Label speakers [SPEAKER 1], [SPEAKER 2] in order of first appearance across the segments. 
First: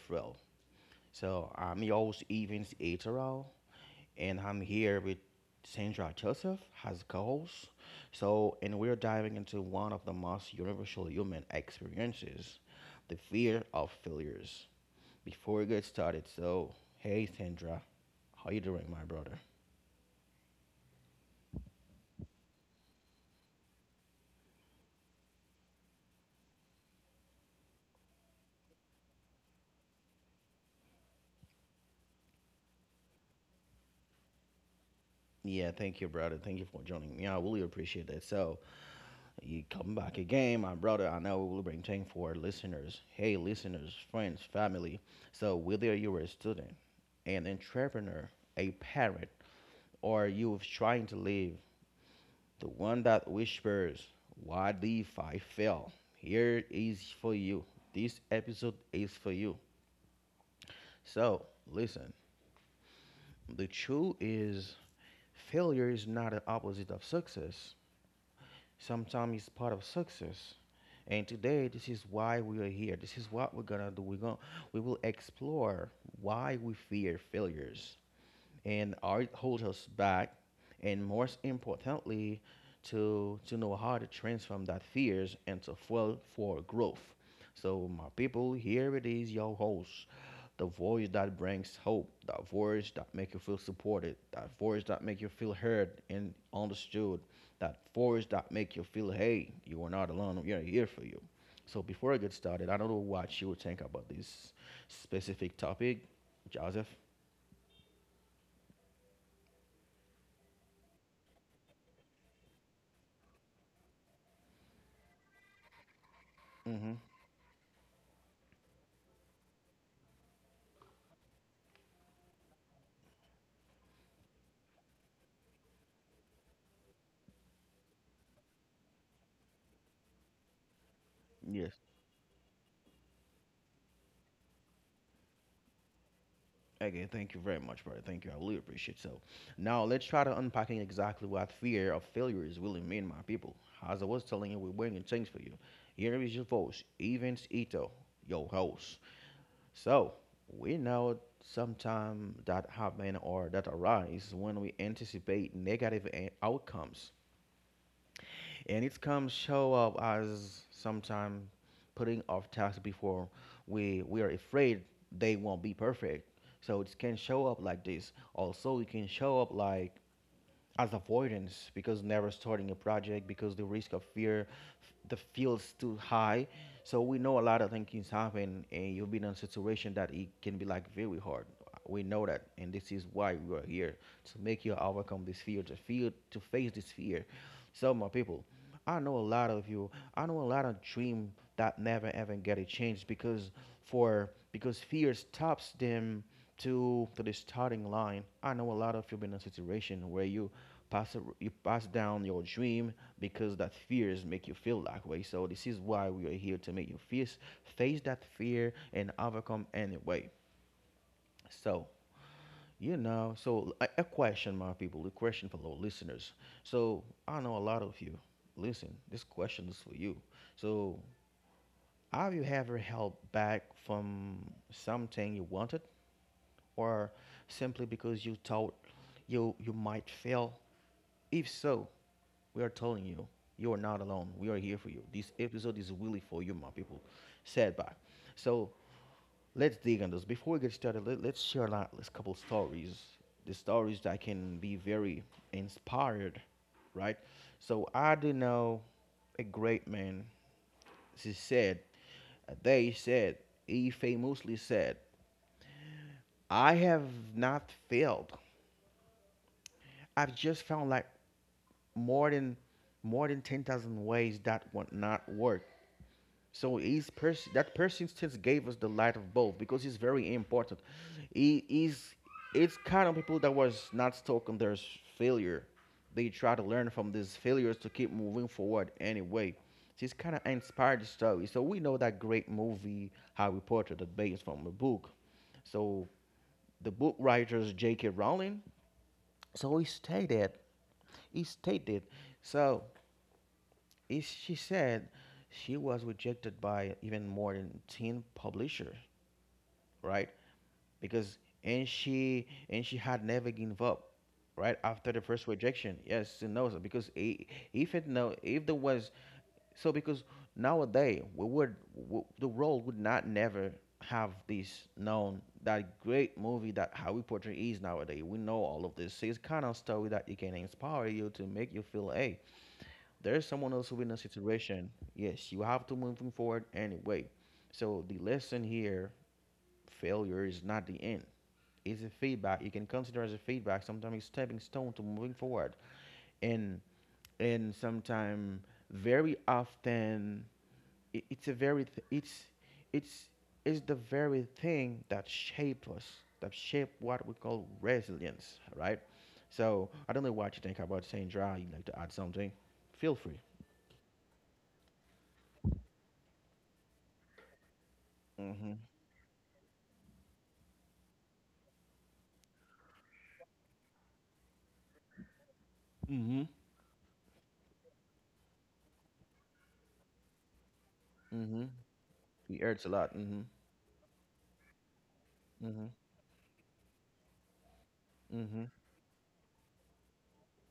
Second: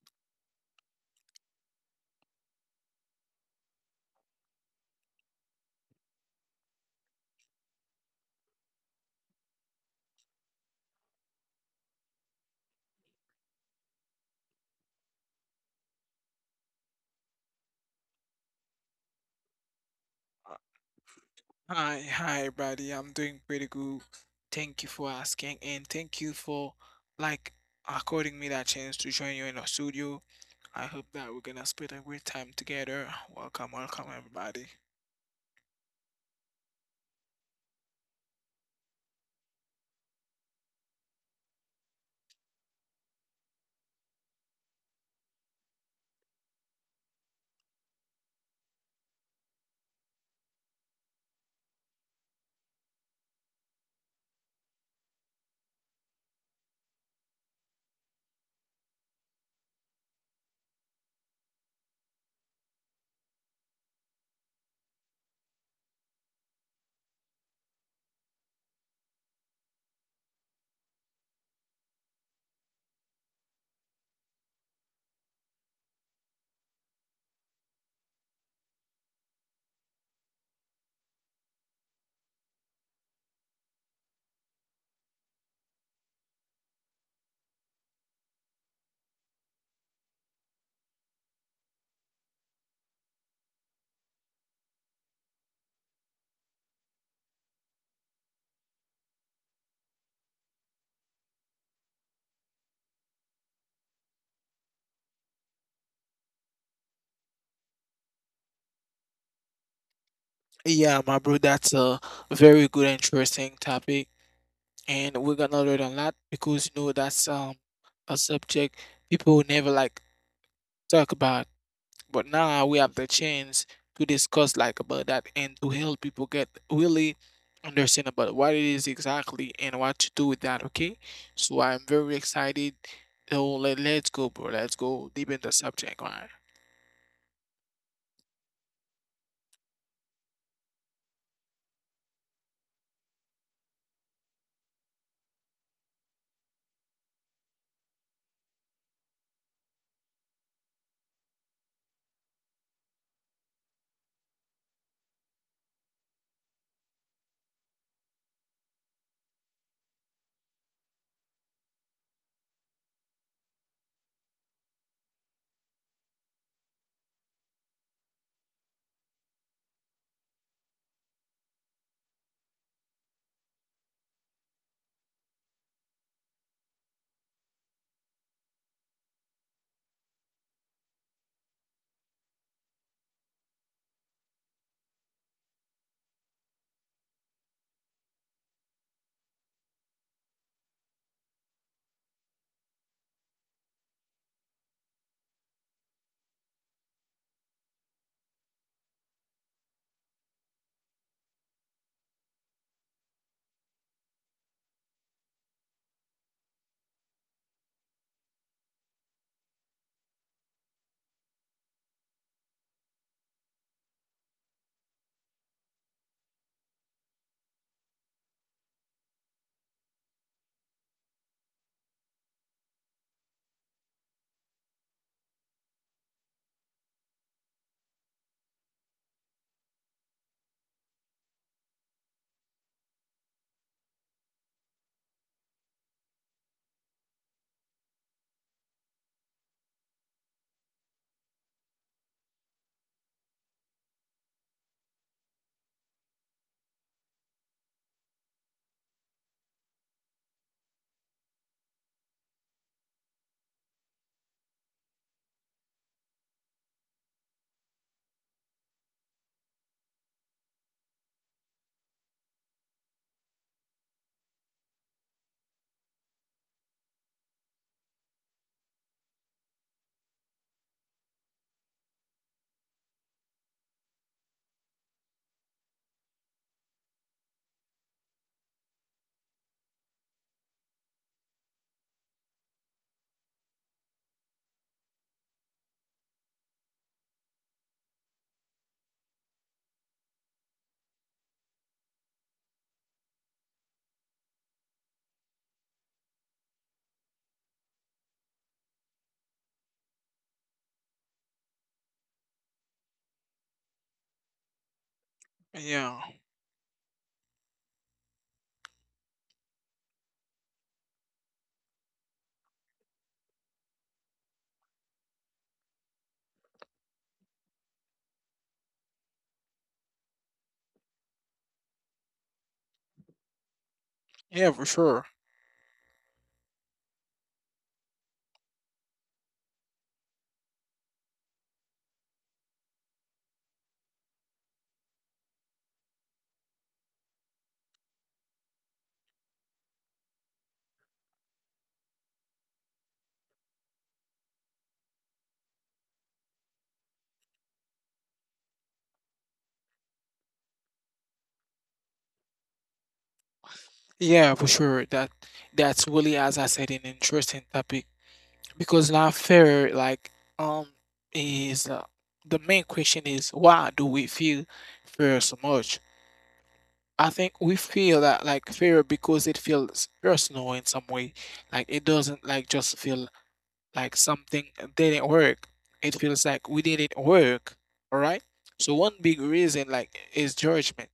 [SPEAKER 1] thrill. So I'm your host Evans Aterol and I'm here with Sandra Joseph as co-host. So and we're diving into one of the most universal human experiences, the fear of failures. Before we get started, so hey Sandra, how you doing, my brother?
[SPEAKER 2] Uh, Hi, buddy. I'm doing pretty good. Thank you for asking, and thank you for like according me that chance to join you in our studio. I hope that we're gonna spend a great time together. Welcome, welcome, everybody.
[SPEAKER 1] Yeah, thank you, brother. Thank you for joining me. I really appreciate that. So you come back again, my brother. I know we'll bring change for our listeners. Hey, listeners, friends, family. So, whether you're a student, an entrepreneur, a parent, or you're trying to live, the one that whispers, why did I fail? Here is for you. This episode is for you. So, listen, the truth is failure is not the opposite of success. Sometimes it's part of success. And today, this is why we are here. This is what we're gonna do. We're gonna we will explore why we fear failures, and art holds us back, and most importantly to know how to transform that fears into fuel for growth. So my people, here it is, your host, the voice that brings hope, that voice that make you feel supported, that voice that make you feel heard and understood, that voice that make you feel hey, you are not alone, we are here for you. So before I get started, I don't know what you would think about this specific topic, Joseph.
[SPEAKER 2] Yeah, my bro, that's a very good, interesting topic, and we're gonna learn a lot because you know
[SPEAKER 1] Mm-hmm.
[SPEAKER 2] that's a subject people never talk about. But now we have the chance to discuss about that and to help people get really understand about what it is exactly and what to do with that, okay? So I'm very excited. So let's go, bro. Let's go deep in the subject, man.
[SPEAKER 1] Okay, thank you very much, brother. Thank you. I really appreciate it. So now let's try to unpacking exactly what fear of failure is really mean, my people. As I was telling you, we're bringing things for you. Here is your voice, Evans Ito, your host. So we know sometimes that happen or that arise when we anticipate outcomes and it comes show up as sometimes putting off tasks before we are afraid they won't be perfect. So it can show up like this. Also, it can show up like as avoidance because never starting a project because the risk of the feels too high. So we know a lot of things happen and you have been in a situation that it can be like very hard. We know that, and this is why we are here, to make you overcome this fear, to feel, to face this fear. So my people, I know a lot of you, I know a lot of dream that never ever get a chance because for because fear stops them to the starting line. I know a lot of you been in a situation where you you pass down your dream because that fears make you feel that way. So this is why we are here, to make you face, face that fear and overcome anyway. So you know, so a question my people, a question for our listeners. So I know a lot of you, listen, this question is for you. So have you ever held back from something you wanted or simply because you thought you might fail? If so, we are telling you, you are not alone. We are here for you. This episode is really for you, my people. Said by. So let's dig on this. Before we get started, let's share a couple stories. The stories that can be very inspired, right? So I do know a great man. He said, they said, he famously said, I have not failed. I've just found like more than more than 10,000 ways that would not work. So each person, that person since gave us the light of both because it's very important. He is, it's kind of people that was not stuck on their failure. They try to learn from these failures to keep moving forward anyway. So it's kind of inspired story. So we know that great movie Harry Potter that based from a book. So the book writers J.K. Rowling. So he stated, he stated, so is she said she was rejected by even more than 10 publishers, right? Because and she had never given up, right? After the first
[SPEAKER 2] Yeah.
[SPEAKER 1] rejection. Yes, she knows because if it no if there was, so because nowadays we would w the world would not never have this known that great movie that Harry Potter is nowadays. We know all of this. So it's kind of story that it can inspire you to make you feel, hey, there's someone else who in a
[SPEAKER 2] Yeah, for sure.
[SPEAKER 1] situation. Yes, you have to moving forward anyway. So the lesson here, failure is not the end. It's a feedback. You can consider as a feedback. Sometimes it's stepping stone to moving forward. And sometimes very often, i- it's a very th- it's it's it's the very thing that shape us, that shape what we call resilience, right? So I don't know what you think about Sandra. You'd like to add something? Feel free.
[SPEAKER 2] Yeah, for sure. That's really, as I said, an interesting topic because
[SPEAKER 1] Mm-hmm.
[SPEAKER 2] now fear, like, um, is the main question is, why do we feel fear so much? I think we feel that fear because it feels personal in some way. It
[SPEAKER 1] Mm-hmm.
[SPEAKER 2] doesn't just
[SPEAKER 1] He hurts
[SPEAKER 2] feel
[SPEAKER 1] a lot. Mm-hmm.
[SPEAKER 2] like something didn't work. It
[SPEAKER 1] Mm-hmm.
[SPEAKER 2] feels like we didn't work. All right. So
[SPEAKER 1] Mm-hmm.
[SPEAKER 2] one big reason is judgment.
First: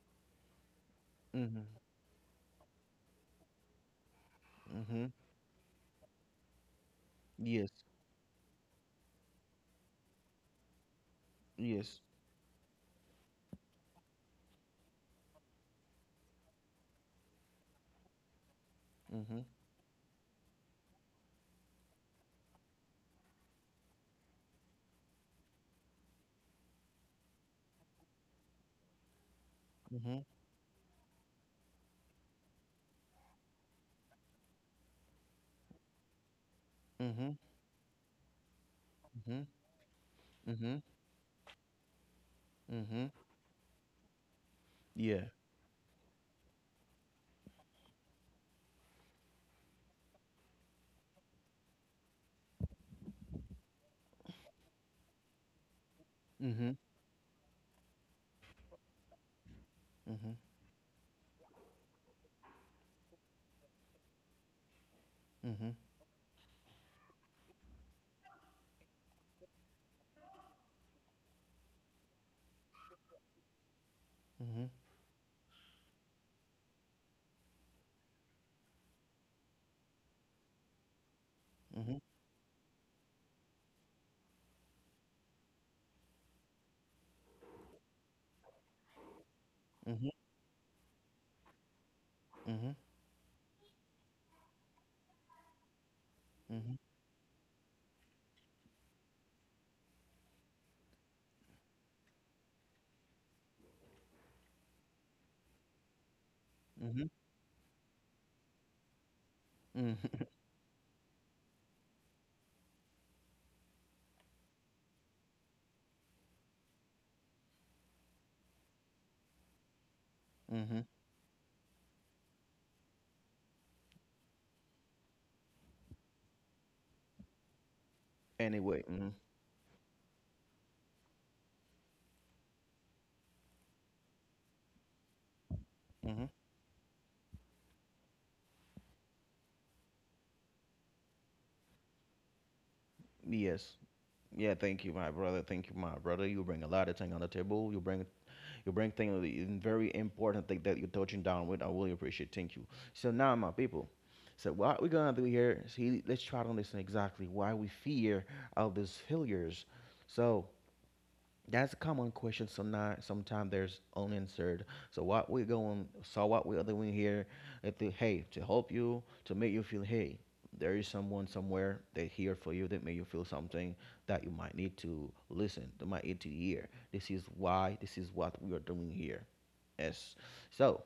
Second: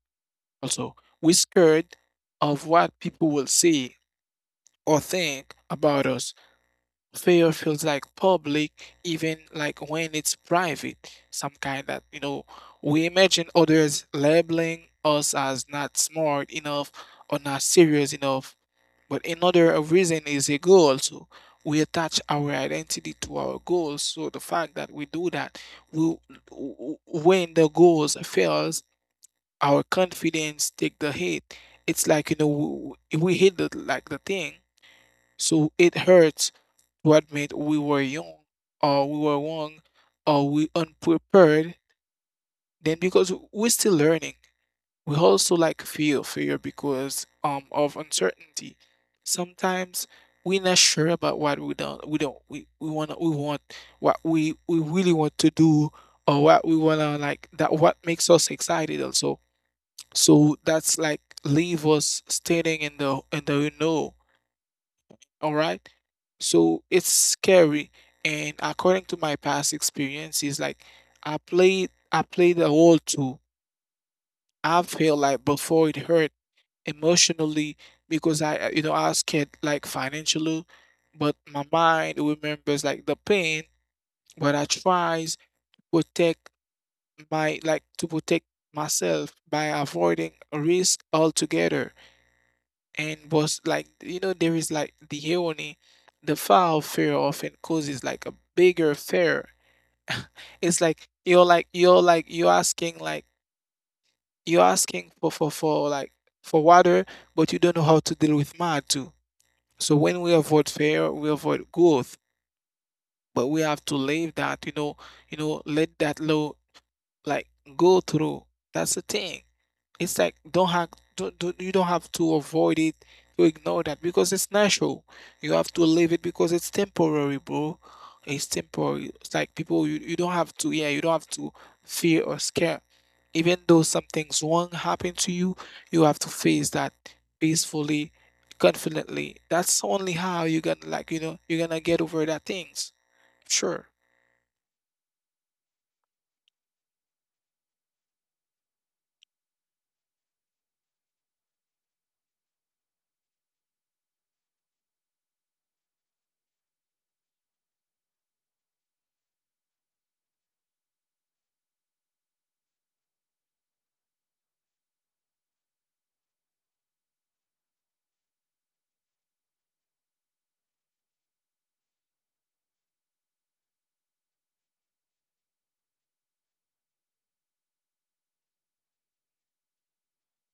[SPEAKER 2] Also, we're
[SPEAKER 1] Mm-hmm.
[SPEAKER 2] scared of what people will see or
[SPEAKER 1] Mm-hmm.
[SPEAKER 2] think about us. Fear
[SPEAKER 1] Yes.
[SPEAKER 2] feels like public, even like when it's private, some kind
[SPEAKER 1] Yes.
[SPEAKER 2] that, we imagine others labeling us as not smart enough or not serious enough. But
[SPEAKER 1] Mm-hmm.
[SPEAKER 2] another reason is a goal too. We attach our identity to our goals. So the fact that we do that, we, when the goals fails, our
[SPEAKER 1] Mm-hmm.
[SPEAKER 2] confidence take the hit. It's like, we hit the thing, so it hurts to
[SPEAKER 1] Mm-hmm.
[SPEAKER 2] admit we were young or we were
[SPEAKER 1] Mm-hmm.
[SPEAKER 2] wrong or we
[SPEAKER 1] Mm-hmm.
[SPEAKER 2] unprepared, then
[SPEAKER 1] Mm-hmm.
[SPEAKER 2] because we're still learning. We
[SPEAKER 1] Yeah.
[SPEAKER 2] also feel fear because of uncertainty. Sometimes we're not sure about what we don't we don't we wanna we want what we really want to do or
[SPEAKER 1] Mm-hmm.
[SPEAKER 2] what we wanna that what makes us excited also.
[SPEAKER 1] Mm-hmm.
[SPEAKER 2] So that's leave us standing in the
[SPEAKER 1] Mm-hmm.
[SPEAKER 2] all right? So it's scary. And according to my past experiences, I played the whole too.
[SPEAKER 1] Mm-hmm.
[SPEAKER 2] I feel like before it hurt emotionally because I was scared financially, but my
[SPEAKER 1] Mm-hmm.
[SPEAKER 2] mind remembers the pain, but I tries protect my like to protect myself by
[SPEAKER 1] Mm-hmm.
[SPEAKER 2] avoiding risk altogether.
[SPEAKER 1] Mm-hmm.
[SPEAKER 2] And was there is the irony. The
[SPEAKER 1] Mm-hmm.
[SPEAKER 2] foul fear often causes a bigger fear. It's like you're asking for
[SPEAKER 1] Mm-hmm. Mm-hmm.
[SPEAKER 2] water, but you don't know how to deal with mud too. So when we avoid fear, we avoid growth, but we have to leave that, let that low like go through. That's the thing. It's like
[SPEAKER 1] Mm-hmm.
[SPEAKER 2] don't have don't you don't have to avoid it, to ignore that because it's natural. You have to live it because it's temporary, bro. It's
[SPEAKER 1] Anyway. Mm-hmm.
[SPEAKER 2] temporary. It's like people, you don't have to, yeah, you don't have to fear or scare. Even though something's wrong happen to you, you
[SPEAKER 1] Mm-hmm.
[SPEAKER 2] have to face that peacefully, confidently. That's only how you can you're gonna get over that things.
[SPEAKER 1] Yes.
[SPEAKER 2] Sure.
[SPEAKER 1] Yeah, thank you, my brother. Thank you, my brother. You bring a lot of thing on the table. You bring, you bring things very important thing that you're touching down with. I really appreciate. Thank you. So now, my people. So what we're gonna do here? See, let's try to understand exactly why we fear all these failures. So that's a common question. So now, sometimes there's unanswered. So so what we are doing here, is to, hey, to help you, to make you feel, hey, there is someone somewhere that here for you that make you feel something that you might need to listen, that might need to hear. This is why, this is what we are doing here. Yes. So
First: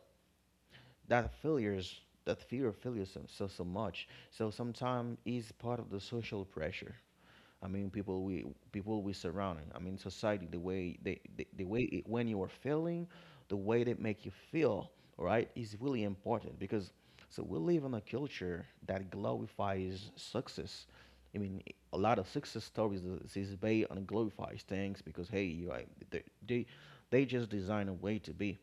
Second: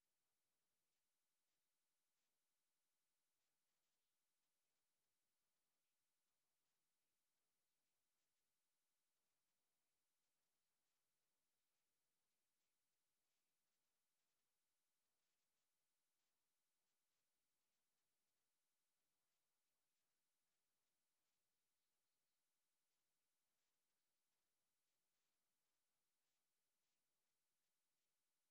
[SPEAKER 1] that failures, that fear of failure so so much. So sometimes is part of the social pressure. I mean, people we surrounding. I mean, society, the way they, the way it, when you are feeling, the way they make you feel, right, is really important because so we live in a culture that glorifies success. I mean, a lot of success stories is based on glorifies things because hey, you are, they they just design a way to be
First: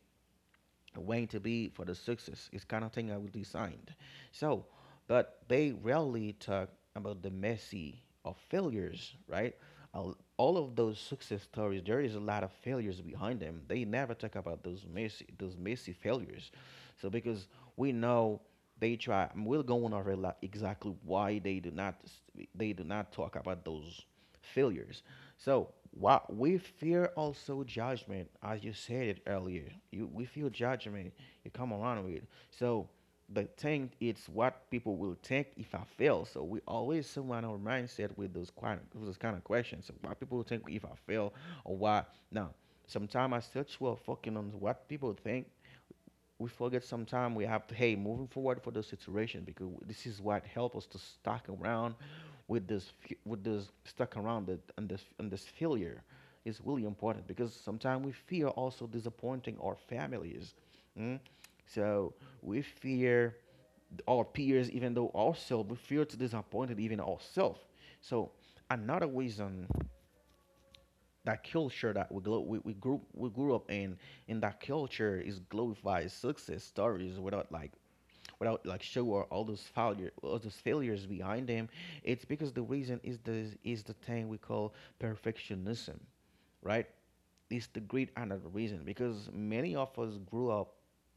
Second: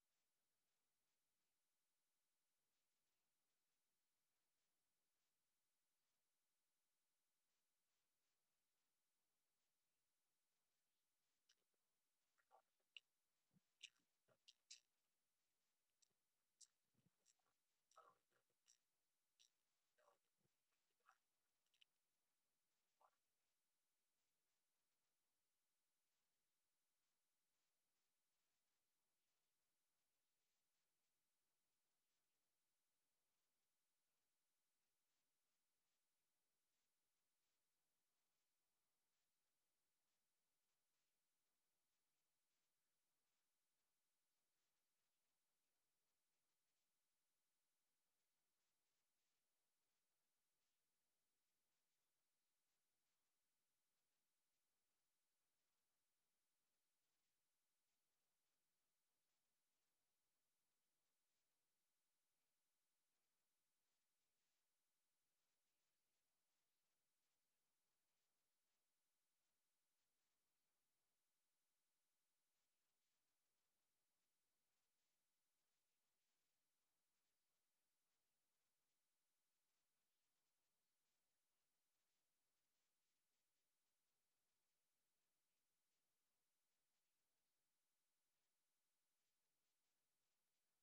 [SPEAKER 1] waiting to be for the success. It's kind of thing I will designed. So, but they rarely talk about the messy of failures, right? All of those success stories, there is a lot of failures behind them. They never talk about those messy failures. So because we know they try, and we're going over a lot exactly why they do not, s- they do not talk about those failures. So what we fear also judgment, as you said it earlier. You we feel judgment. You come around with. So the thing it's what people will think if I fail. So we always surround our mindset with those kind of, with those kind of questions. So what people think if I fail or what. Now, sometimes I still will focusing on what people think, we forget sometimes we have to hey moving forward for the situation because this is what help us to stuck around with this, with this stuck around it and this failure is really important because sometimes we fear also disappointing our families. Mm? So we fear our peers, even though ourselves, we fear to disappoint even ourselves. So another reason, that culture that we grew up in that culture is glorifies success stories without like, without like show or all those failure, all those failures behind them. It's because the reason is the thing we call perfectionism, right? It's the great, another reason because many of us grew up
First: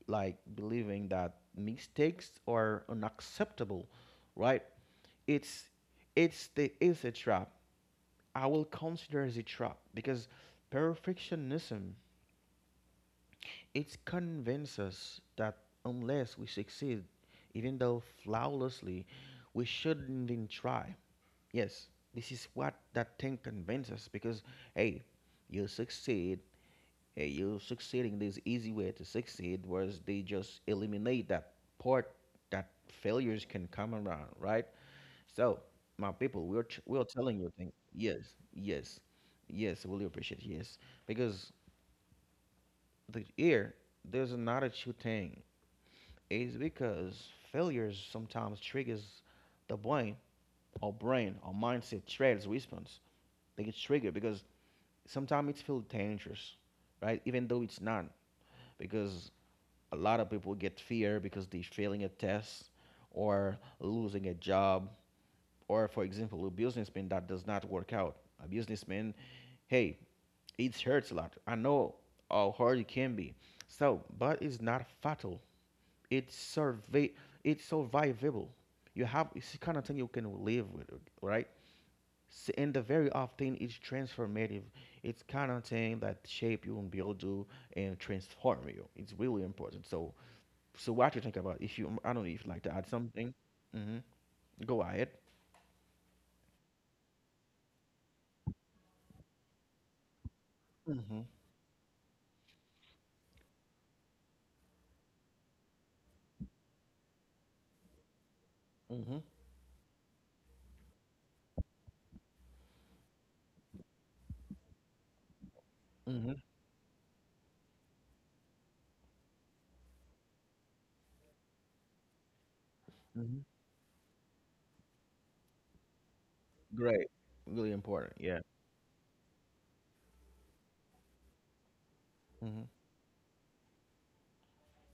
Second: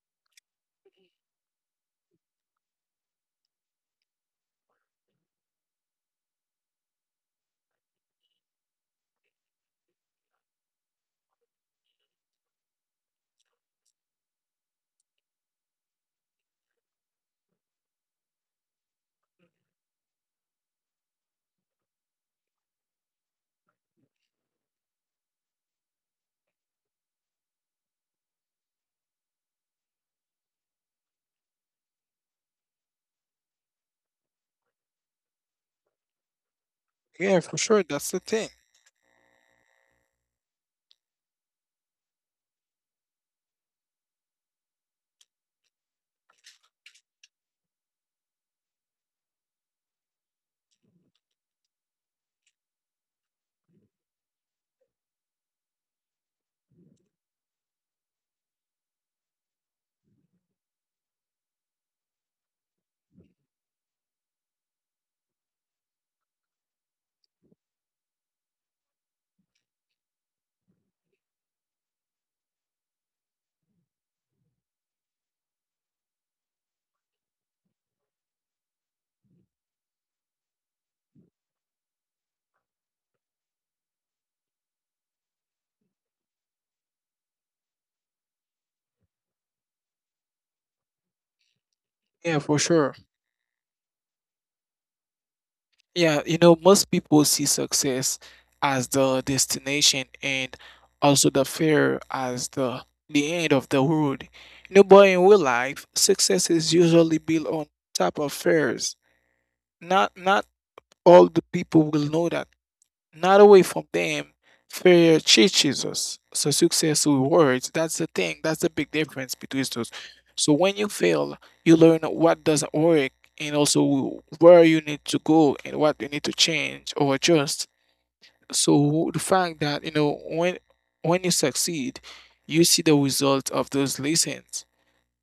[SPEAKER 1] like believing that mistakes are unacceptable, right? it's it's a trap. I will consider as a trap because perfectionism, it convinces us that unless we succeed, even though flawlessly, we shouldn't even try. Yes, this is what that thing convinces us because hey, you succeed, hey, you succeeding this easy way to succeed, whereas they just eliminate that part that failures can come around, right? So, my people, we're telling you
[SPEAKER 2] Yeah,
[SPEAKER 1] things.
[SPEAKER 2] for sure. That's the
[SPEAKER 1] Yes,
[SPEAKER 2] thing.
[SPEAKER 1] yes, yes. I really appreciate it. Yes, because the ear there's another two thing is because failures sometimes triggers the brain, or mindset threads response. They get triggered because sometimes it feels dangerous, right? Even though it's not, because a lot of people get fear because they're failing a test or losing a job or for example a businessman that does not work out, a businessman. Hey, it hurts a lot. I know how hard it can be. So, but it's not fatal. It's survey. It's survivable. You have it's the kind of thing you can live with, right? S- And the very often it's transformative. It's kind of thing that shape you and build you and transform you. It's really important. So what you think about? If you, I don't know if you like to
[SPEAKER 2] Yeah,
[SPEAKER 1] add
[SPEAKER 2] for sure.
[SPEAKER 1] something. hmm Go ahead.
[SPEAKER 2] Yeah, most people see success as the destination and
[SPEAKER 1] Mm-hmm.
[SPEAKER 2] also the fear as the end of the road. But in real life, success is usually built on top of fears.
[SPEAKER 1] Mm-hmm.
[SPEAKER 2] Not all the people will know that, not away from them. Failure teaches us. So
[SPEAKER 1] Mm-hmm.
[SPEAKER 2] success rewards. That's the thing. That's the big difference between those. So when you fail, you learn what doesn't work and
[SPEAKER 1] Mm-hmm.
[SPEAKER 2] also where you need to go and what you need to change or
[SPEAKER 1] Great.
[SPEAKER 2] adjust.
[SPEAKER 1] Really important. Yeah.
[SPEAKER 2] So the fact that when you succeed, you see the
[SPEAKER 1] Mm-hmm.
[SPEAKER 2] result of those lessons.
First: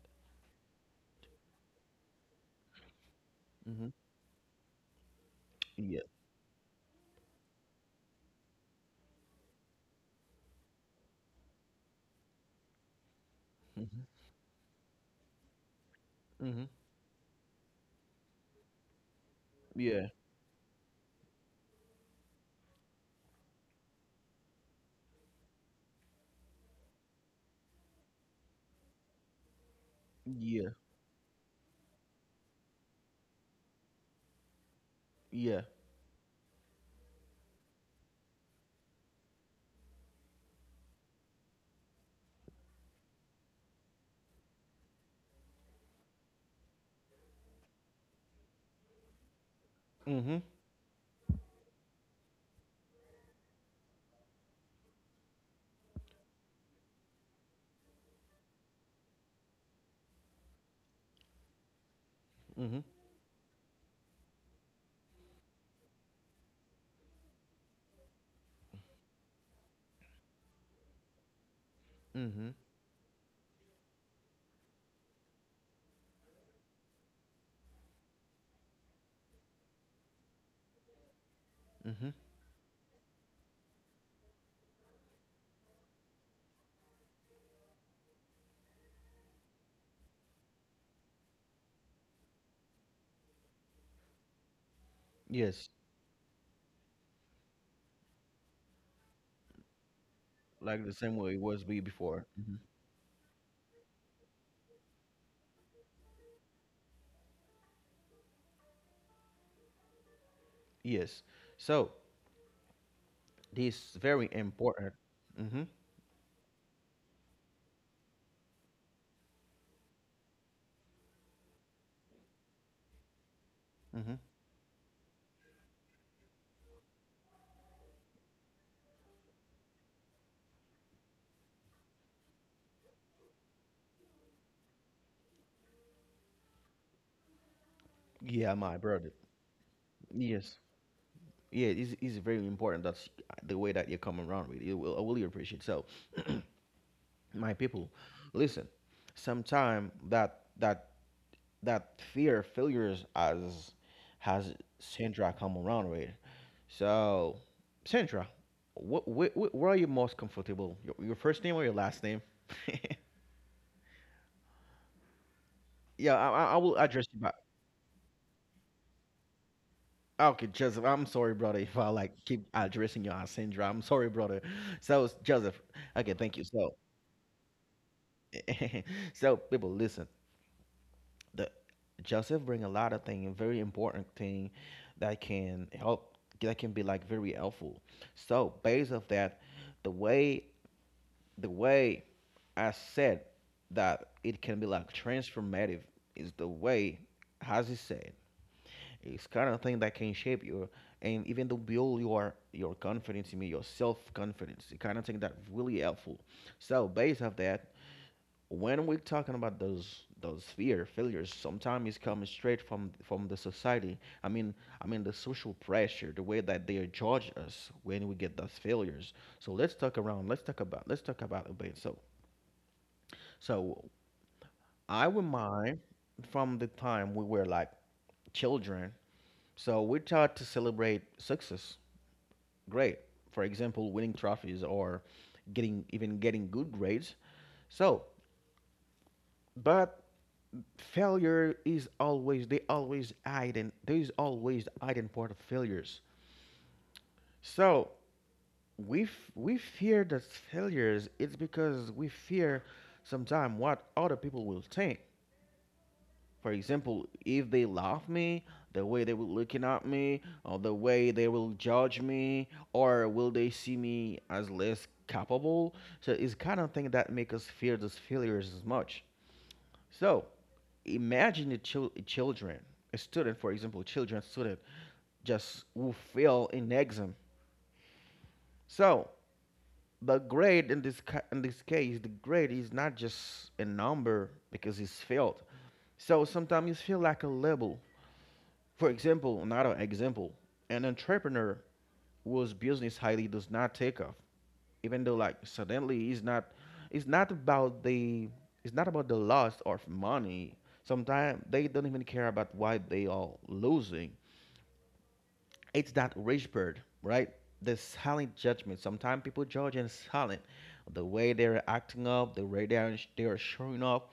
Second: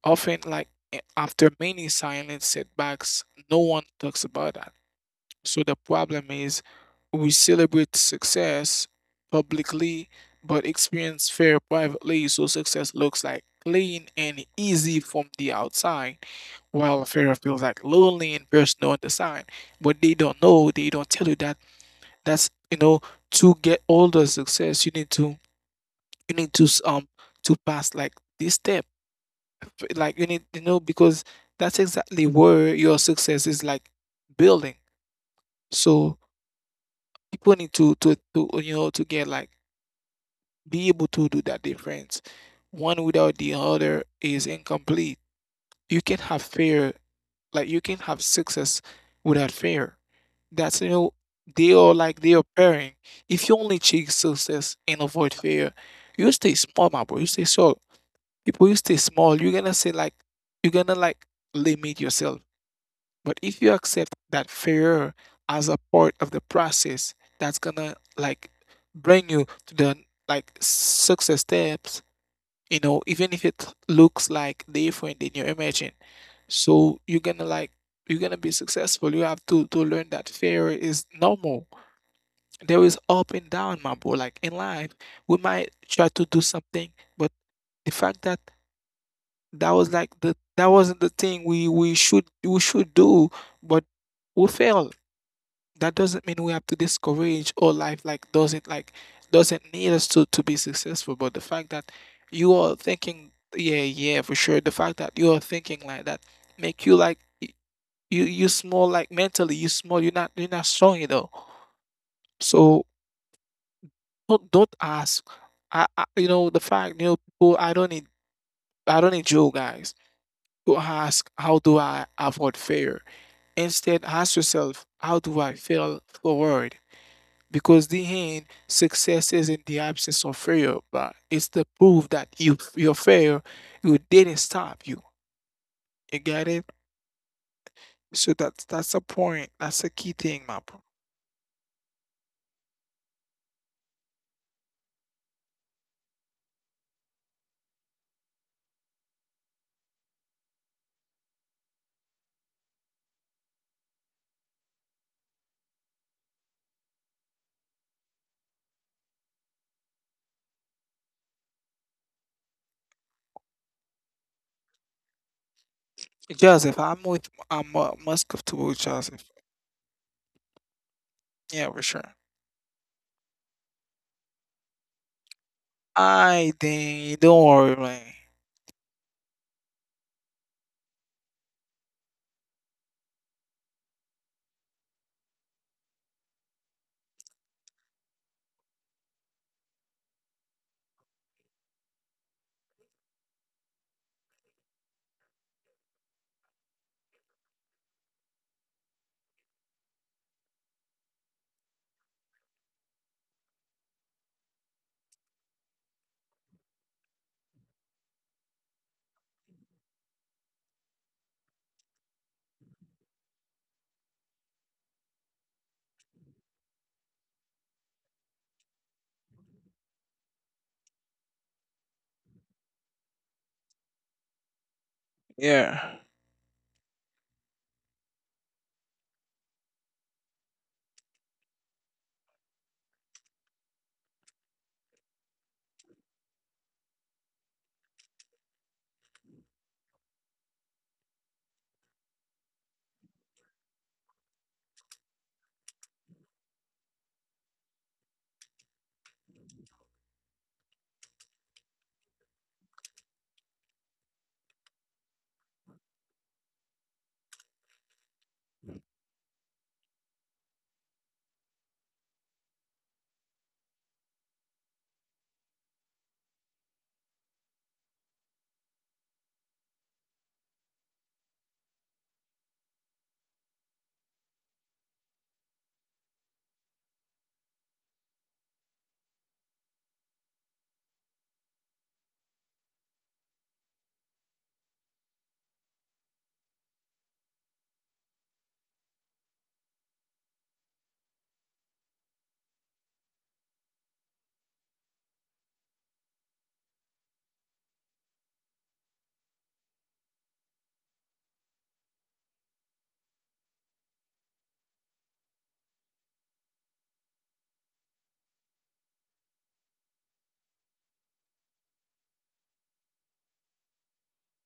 [SPEAKER 2] Often, after many silent setbacks, no
[SPEAKER 1] Mm-hmm.
[SPEAKER 2] one talks about that. So the
[SPEAKER 1] Yeah.
[SPEAKER 2] problem is, we celebrate success publicly but experience fear privately. So success looks like clean and easy from the outside,
[SPEAKER 1] Mm-hmm.
[SPEAKER 2] while fear feels like lonely and personal on the side. But they
[SPEAKER 1] Yeah.
[SPEAKER 2] don't know, they don't tell you that that's you know, to get all the success you need to you need to to pass this step. You need,
[SPEAKER 1] Yeah.
[SPEAKER 2] you know, because that's exactly where your success is building.
[SPEAKER 1] Yeah.
[SPEAKER 2] So people need to you know to get like be able to do that difference. One without the other is incomplete. You can have fear, you can have success without fear.
[SPEAKER 1] Mm-hmm.
[SPEAKER 2] That's, they are pairing. If you only chase success and avoid fear, you stay small, my bro. You stay small. People, you stay small. You're gonna say like you're gonna limit yourself.
[SPEAKER 1] Mm-hmm.
[SPEAKER 2] But if you accept that failure as a part of the process, that's gonna bring you to the success steps,
[SPEAKER 1] Mm-hmm.
[SPEAKER 2] even if it looks different than you imagine. So you're gonna be successful. You have to learn that failure is normal.
[SPEAKER 1] Mm-hmm.
[SPEAKER 2] There is up and down, my boy. In life, we might try to do something, but the fact that that was like the that wasn't the thing we should do, but we failed. That
[SPEAKER 1] Yes.
[SPEAKER 2] doesn't mean we have to discourage all life, doesn't need us to be successful.
[SPEAKER 1] Like
[SPEAKER 2] But
[SPEAKER 1] the
[SPEAKER 2] the
[SPEAKER 1] same
[SPEAKER 2] fact
[SPEAKER 1] way it
[SPEAKER 2] that
[SPEAKER 1] was be
[SPEAKER 2] you
[SPEAKER 1] before.
[SPEAKER 2] are
[SPEAKER 1] Hmm.
[SPEAKER 2] thinking yeah, yeah, for sure, the fact that you are thinking that make you small, mentally you small, you're not strong.
[SPEAKER 1] Yes. So
[SPEAKER 2] So
[SPEAKER 1] this very
[SPEAKER 2] don't
[SPEAKER 1] important.
[SPEAKER 2] ask.
[SPEAKER 1] Mm-hmm.
[SPEAKER 2] I you know the fact you know people I don't need you guys to ask, how do I avoid failure?
[SPEAKER 1] Mm-hmm.
[SPEAKER 2] Instead, ask yourself, how do I fail forward, because the end success isn't the absence of failure, but it's the proof that your failure you didn't stop you. You get it?
[SPEAKER 1] Yeah,
[SPEAKER 2] So
[SPEAKER 1] my
[SPEAKER 2] that's
[SPEAKER 1] brother.
[SPEAKER 2] that's a point. That's a key
[SPEAKER 1] Yes.
[SPEAKER 2] thing, my bro.
[SPEAKER 1] Yeah, it's very important. That's the way that you come around with it. Will, I really appreciate. So, my people, listen. Sometime that fear of failures as has Sandra come around with. So, Sandra, where are you most comfortable? Your first name or your last name? Yeah, I will address
[SPEAKER 2] Joseph,
[SPEAKER 1] you by.
[SPEAKER 2] I'm must go to with Joseph.
[SPEAKER 1] Okay, Joseph, I'm sorry, brother, if I
[SPEAKER 2] Yeah, for
[SPEAKER 1] like keep
[SPEAKER 2] sure.
[SPEAKER 1] addressing you as Sandra. I'm sorry, brother. So, Joseph, okay, thank you. So,
[SPEAKER 2] I think don't worry, man.
[SPEAKER 1] so people, listen. The Joseph bring a lot of thing, very important thing that can help that can be like very helpful. So based of that, the way the way I said that it can be like transformative is the way as he said. It's kind of thing that can shape your and even to build your confidence in me, your self confidence. The kind of thing that really helpful. So based off that, when we're talking about those fear failures sometimes it's coming straight from the society. I mean i mean the social pressure, the way that they judge us when we get those failures. So let's talk around let's talk about a bit. So I remind
[SPEAKER 2] Yeah,
[SPEAKER 1] from the time we were like children, so we're taught to celebrate success. Great, for example winning trophies or getting even getting good grades. So but failure is always they always hide, and there is always the hiding part of failures. So we fear the failures. It's because we fear sometimes what other people will think. For example, if they love me, the way they will looking at me or the way they will judge me, or will they see me as less capable? So it's kind of thing that make us fear those failures as much. So imagine a student, for example, children, student, just who fail in exam. So the grade in this case, the grade is not just a number because it's failed. So sometimes you feel like a label. For example, another example, an entrepreneur whose business highly does not take off. Even though like suddenly it's not about the it's not about the loss of money. Sometimes they don't even care about why they are losing. It's that rich bird, right? The silent judgment. Sometimes people judge in silent, the way they're acting up, the way they're showing up,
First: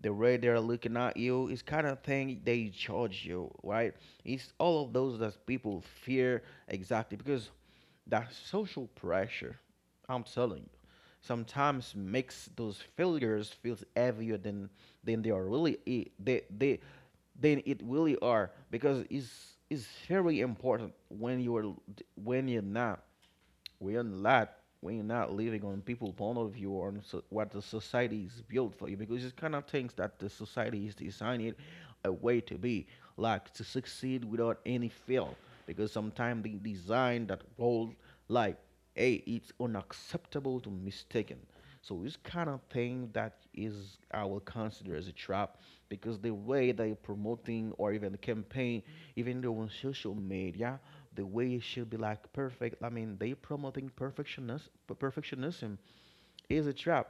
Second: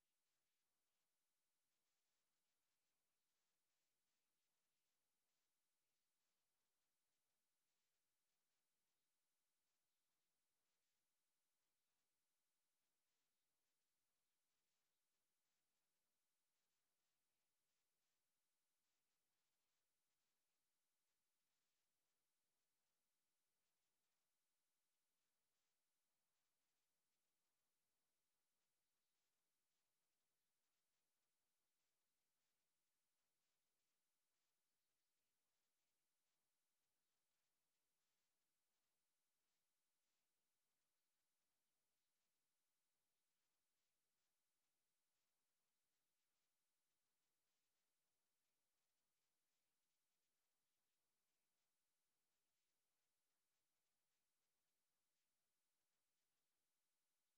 [SPEAKER 1] the way they're looking at you is kind of thing they judge you, right? It's all of those that people fear, exactly because that social pressure, I'm telling you, sometimes makes those failures feels heavier than they are really I- they than it really are. Because it's very important when you are when you're not, we are not, we are not living on people point of view on so, what the society is built for you. Because it's kind of things that the society is designing a way to be like to succeed without any fail, because sometimes they design that role like, hey, it's unacceptable to mistaken. So it's kind of thing that is I will consider as a trap, because the way they're promoting or even the campaign, even though on social media, the way it should be like perfect. I mean, they promoting perfectionism. Perfectionism is a trap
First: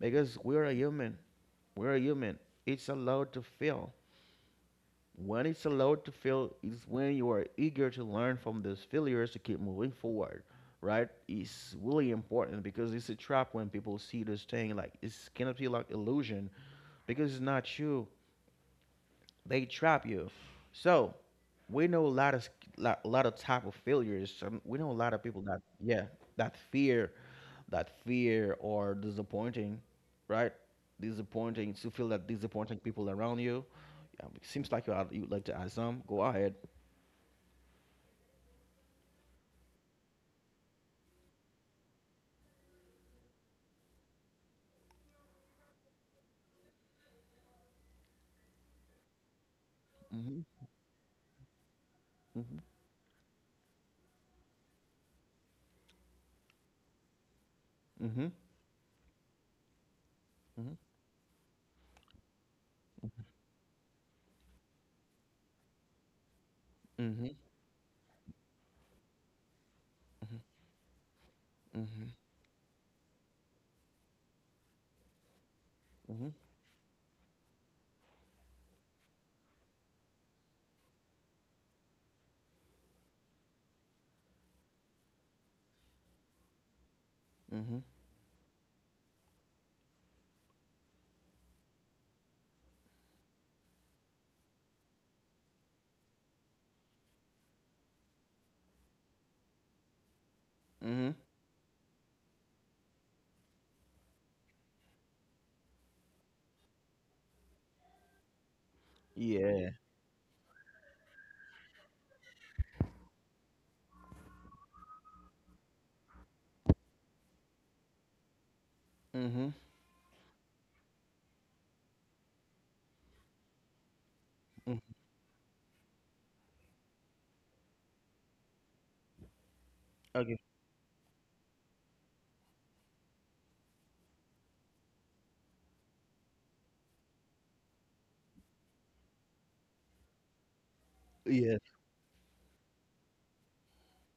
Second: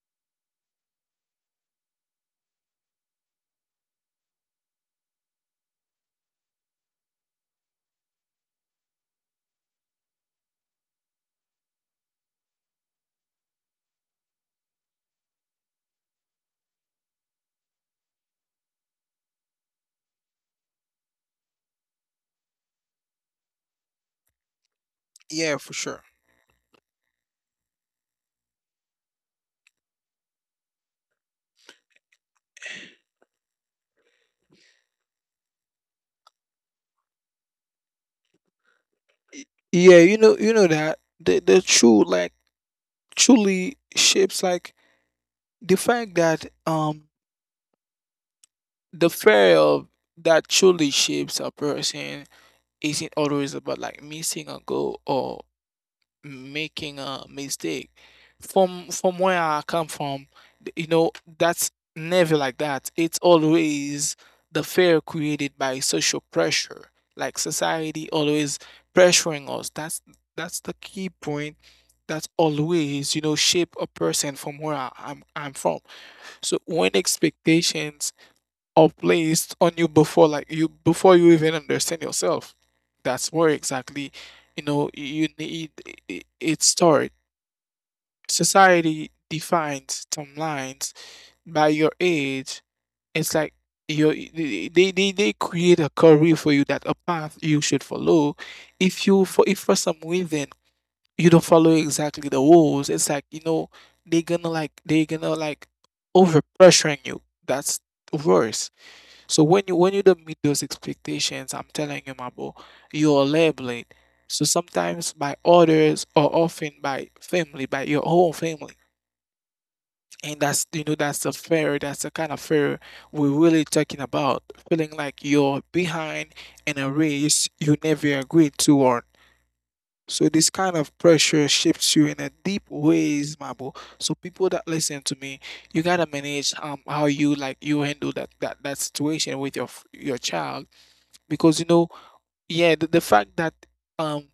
[SPEAKER 1] because we're a human. We're a human. It's allowed to fail. When it's allowed to fail is when you are eager to learn from those failures to keep moving forward. Right? It's really important because it's a trap when people see this thing like it's gonna be like illusion, because it's not you. They trap you. So we know a lot of a lot of type of failures. We know a lot of people
[SPEAKER 2] yeah,
[SPEAKER 1] that
[SPEAKER 2] for sure.
[SPEAKER 1] yeah, that fear, that fear or disappointing, right? Disappointing to feel that disappointing people around you. It seems like you are, you'd like to add some. Go ahead.
[SPEAKER 2] Yeah, that the true like truly shapes, the fact that the fear of that
[SPEAKER 1] Mhm.
[SPEAKER 2] truly shapes a person
[SPEAKER 1] Mhm.
[SPEAKER 2] isn't always about missing a goal or making a mistake.
[SPEAKER 1] Mhm.
[SPEAKER 2] From where I come from, th- you know, that's never like that. It's always the fear created by social pressure,
[SPEAKER 1] Mhm.
[SPEAKER 2] society always pressuring us. That's the key point.
[SPEAKER 1] Mhm.
[SPEAKER 2] That's
[SPEAKER 1] Mhm.
[SPEAKER 2] always, shape a person from where I'm from.
[SPEAKER 1] Mhm.
[SPEAKER 2] So when expectations are placed on you before you even understand yourself. That's where exactly, you need it start.
[SPEAKER 1] Mhm.
[SPEAKER 2] Society defines timelines by your age. It's like your they create a career for you, that a path you should follow. If you for if for some reason
[SPEAKER 1] Mhm.
[SPEAKER 2] you don't follow exactly the rules, it's like they're gonna over pressuring you. That's worse. So when you
[SPEAKER 1] Yeah.
[SPEAKER 2] when you don't meet those expectations, I'm telling you, my boy, you're labeled. So sometimes by others or often by family, by your whole family.
[SPEAKER 1] Mhm.
[SPEAKER 2] And that's the fear, that's the kind of fear we're really talking about. Feeling
[SPEAKER 1] Mhm.
[SPEAKER 2] like you're behind in a race you never agreed to on. So this
[SPEAKER 1] Okay.
[SPEAKER 2] kind of pressure shapes you in a deep ways, my boy. So people that listen to me, you gotta manage how you handle that situation with your child, because
[SPEAKER 1] Yeah.
[SPEAKER 2] yeah, the fact that um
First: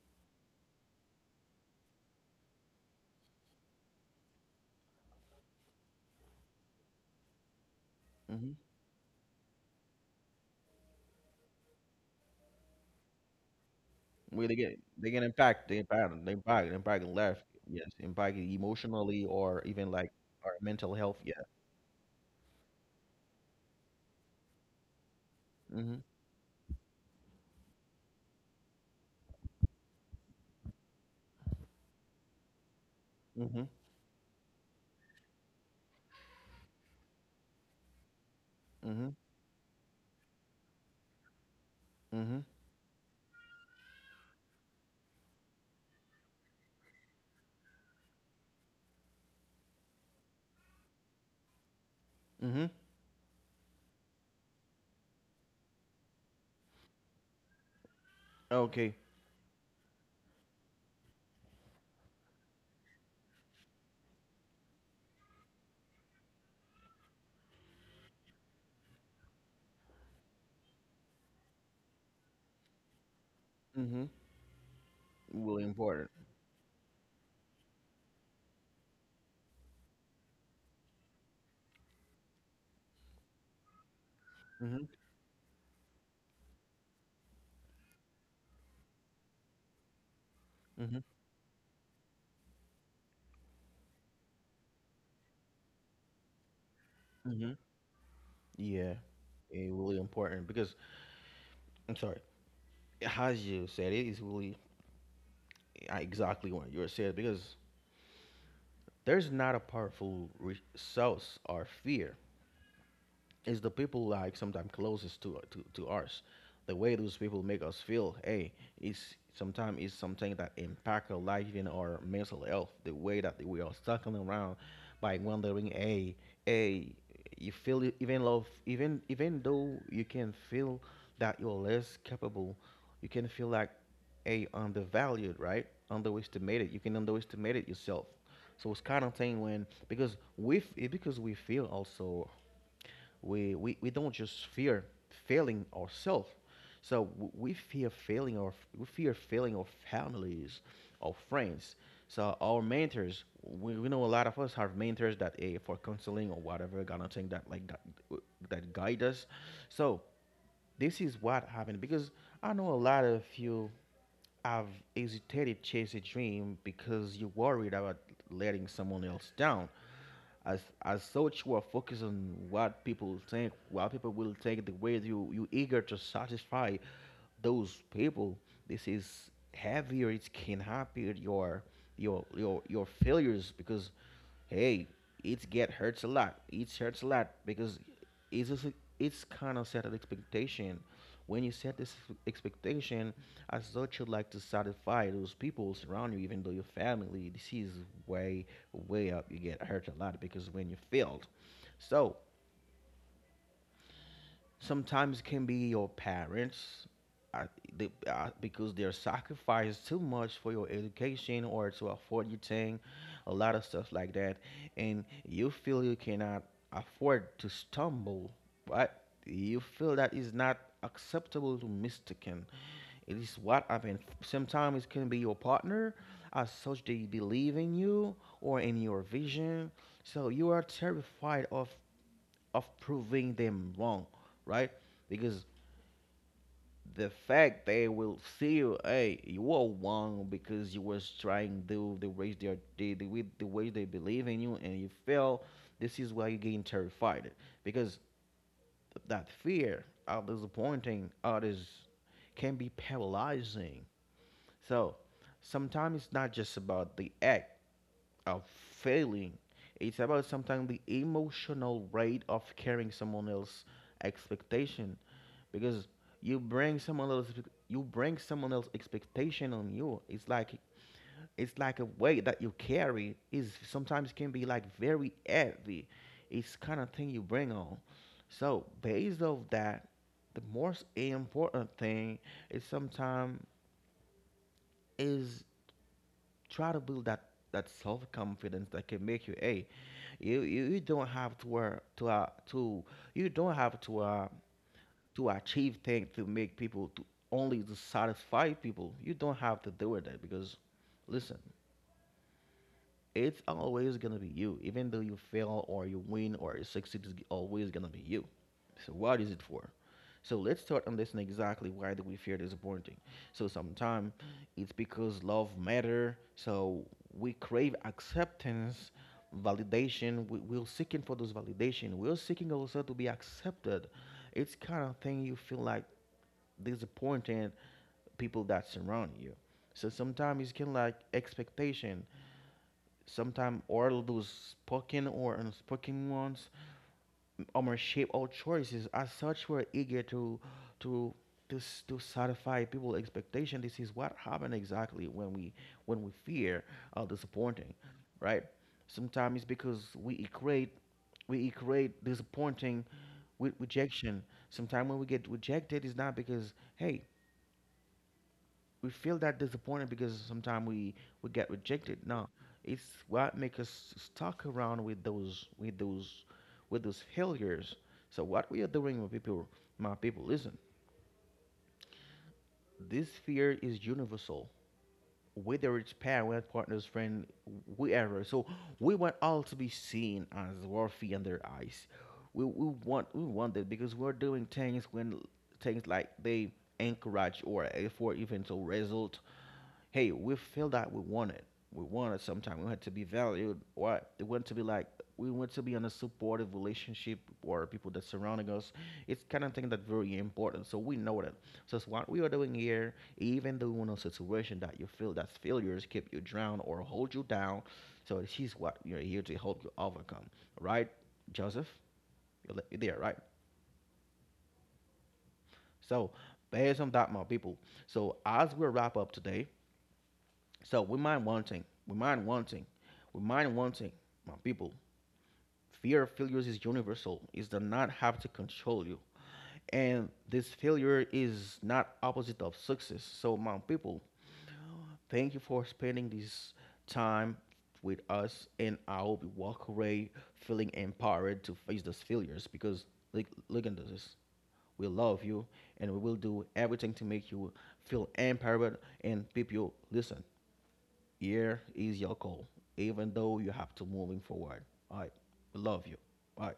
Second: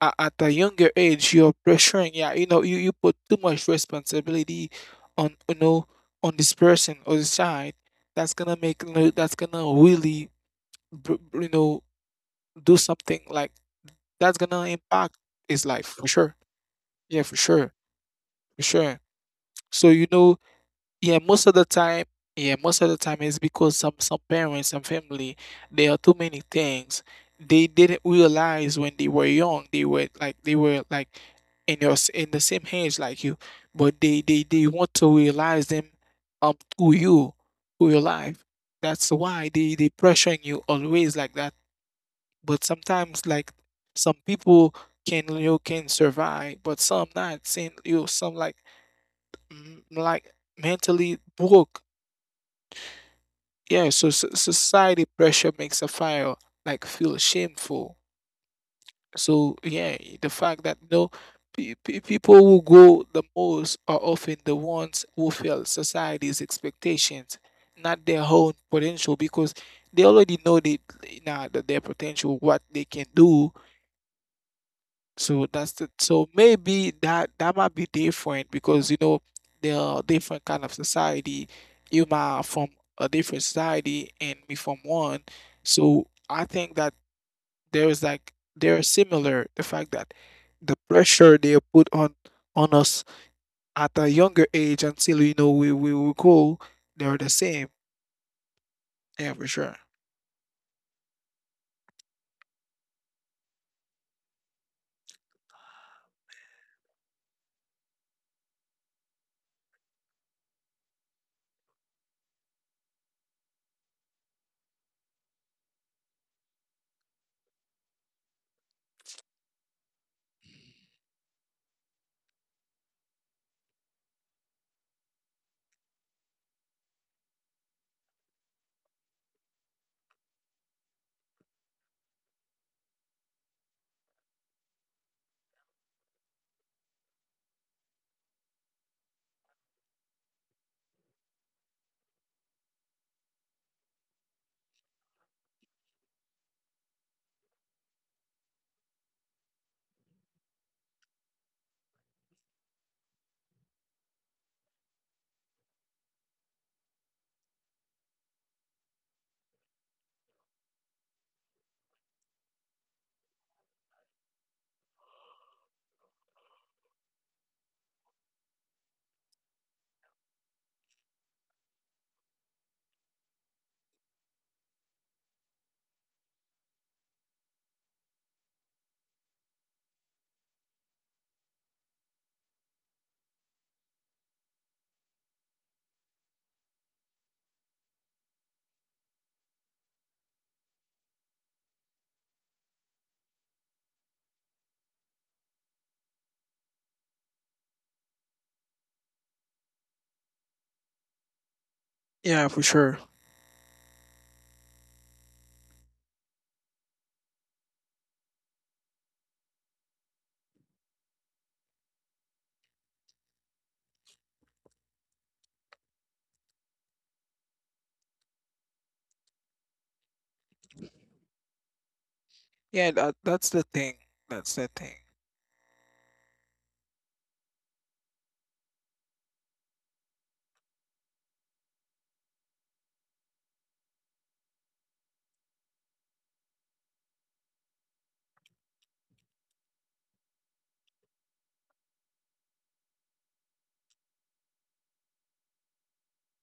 [SPEAKER 2] at a younger age you're pressuring, you put too much responsibility on, on this person or the child, that's
[SPEAKER 1] Mm-hmm.
[SPEAKER 2] gonna make, that's gonna really br- br- you know do something that's
[SPEAKER 1] Well,
[SPEAKER 2] gonna
[SPEAKER 1] they
[SPEAKER 2] impact
[SPEAKER 1] get impact,
[SPEAKER 2] his
[SPEAKER 1] they
[SPEAKER 2] life for
[SPEAKER 1] impact, they
[SPEAKER 2] sure,
[SPEAKER 1] impact, they impact and
[SPEAKER 2] yeah, for
[SPEAKER 1] left.
[SPEAKER 2] sure,
[SPEAKER 1] Yes, impact
[SPEAKER 2] for sure.
[SPEAKER 1] emotionally or even
[SPEAKER 2] so
[SPEAKER 1] like
[SPEAKER 2] you know
[SPEAKER 1] our mental health.
[SPEAKER 2] yeah,
[SPEAKER 1] Yeah.
[SPEAKER 2] most of the time, it's because some parents and family, there are
[SPEAKER 1] Mhm.
[SPEAKER 2] too many things. They didn't realize when they were young, they were in the same age like you,
[SPEAKER 1] Mhm.
[SPEAKER 2] but they want to realize them to you, to your life. That's
[SPEAKER 1] Mhm.
[SPEAKER 2] why they pressuring you always like that.
[SPEAKER 1] Mhm.
[SPEAKER 2] But sometimes some people can you can survive, but some not. Saying you some mm, like mentally broke.
[SPEAKER 1] Mhm.
[SPEAKER 2] Yeah, so society pressure makes a fire feel shameful.
[SPEAKER 1] Okay.
[SPEAKER 2] So yeah, the fact that no pe pe people who go the most are often the ones who fail society's expectations, not their own potential, because they already know they nah, that their potential, what they can do.
[SPEAKER 1] Mhm.
[SPEAKER 2] So
[SPEAKER 1] Really
[SPEAKER 2] that's the,
[SPEAKER 1] important.
[SPEAKER 2] so maybe that might be different, because there are different kind of society. You might from a different society and me from
[SPEAKER 1] Mhm.
[SPEAKER 2] one. So I think that there is they're similar. The fact that the
[SPEAKER 1] Mhm.
[SPEAKER 2] pressure they put on us at a younger age until we will go, they're the
[SPEAKER 1] Mhm.
[SPEAKER 2] same.
[SPEAKER 1] Yeah.
[SPEAKER 2] Yeah. for
[SPEAKER 1] Eh,
[SPEAKER 2] sure.
[SPEAKER 1] really important because I'm sorry, as you said, it is really exactly what you said. Because there's not a powerful source or fear. It's the people like sometimes closest to us. The way those people make us feel, hey, it's sometimes it's something that impact our life and our mental health. The way that we are circling around by wondering, hey, hey, you feel it, even love, even even though you can feel that you're less capable, you can feel like, hey, undervalued, right? Underestimated. You can underestimate it yourself. So it's kind of thing when because we feel also we don't just fear failing ourselves. So we fear failing our we fear failing our families, our friends. So our mentors, we know a lot of us have mentors that for counseling or whatever kind of thing that like gu- that guide us. So this is what happened because I know a lot of you have hesitated chase a dream because you're worried about letting someone else down. As such, you are focused on what people think, what people will think, the way you eager to satisfy those people. This is heavier. It can happen your failures because, hey, it get hurts a lot. It hurts a lot because it's just, it's kind of set an expectation. When you set this expectation, as though you'd like to satisfy those people surround you, even though your family, this is way, way up. You get hurt a lot because when you failed. So
[SPEAKER 2] Yeah, for sure.
[SPEAKER 1] sometimes it can be your parents, uh, they because they're sacrificed too much for your education or to afford your thing, a lot of stuff like that, and you feel you cannot afford to stumble, but you feel that is not acceptable to mistaken.
[SPEAKER 2] Yeah, that
[SPEAKER 1] It is
[SPEAKER 2] that's the
[SPEAKER 1] what I
[SPEAKER 2] thing.
[SPEAKER 1] mean.
[SPEAKER 2] That's the
[SPEAKER 1] Sometimes
[SPEAKER 2] thing.
[SPEAKER 1] it can be your partner, as such they believe in you or in your vision. So you are terrified of proving them wrong, right? Because the fact they will see you, hey, you are wrong because you was trying to do the ways they are the way they believe in you and you fail. This is why you getting terrified because that fear of disappointing others can be paralyzing. So sometimes it's not just about the act of failing, it's about sometimes the emotional rate of carrying someone else's expectation. Because you bring someone else you bring someone else's expectation on you. It's like a weight that you carry is sometimes can be like very heavy. It's kind of thing you bring on. So based off that, the most important thing is sometimes is try to build that self confidence that can make you hey, you, you don't have to you don't have to to achieve things to make people to only to satisfy people. You don't have to do it that because listen, it's always gonna be you, even though you fail or you win or you succeed. It's always gonna be you. So what is it for? So let's start understanding exactly why do we fear disappointing? So sometimes it's because love matter. So we crave acceptance, validation. We're seeking for those validation. We're seeking also to be accepted. It's kind of thing you feel like disappointing people that surround you. So sometimes it's kind of like expectation. Sometimes all those spoken or unspoken ones, shape our choices. As such, we're eager to, to satisfy people's expectation. This is what happened exactly when we fear disappointing, right? Sometimes it's because we equate disappointing with rejection. Sometimes when we get rejected, it's not because, hey, we feel that disappointed because sometimes we get rejected. No, it's what make us stuck around with those with those with those failures. So what we are doing, my people, listen. This fear is universal, whether it's parent, partners, friend, whoever. So we want all to be seen as worthy in their eyes. We want that because we're doing things when things like they encourage or effort even so result, hey, we feel that we want it. We want it sometime. We want to be valued. Why? We want to be like, we want to be in a supportive relationship or people that surrounding us. It's kind of thing that's very important. So we know that. So it's what we are doing here, even though in a situation that you feel that failures keep you down or hold you down. So this is what you are here to help you overcome. Right, Joseph? You're there, right? So based on that, my people. So as we wrap up today, so we mind wanting, we mind wanting, we mind wanting, my people. Fear of failures is universal. It does not have to control you. And this failure is not opposite of success. So my people, thank you for spending this time with us, and I hope you walk away feeling empowered to face those failures because look, look into this. We love you and we will do everything to make you feel empowered. And people listen. Here is your goal, even though you have to moving forward. All right, we love you. All right,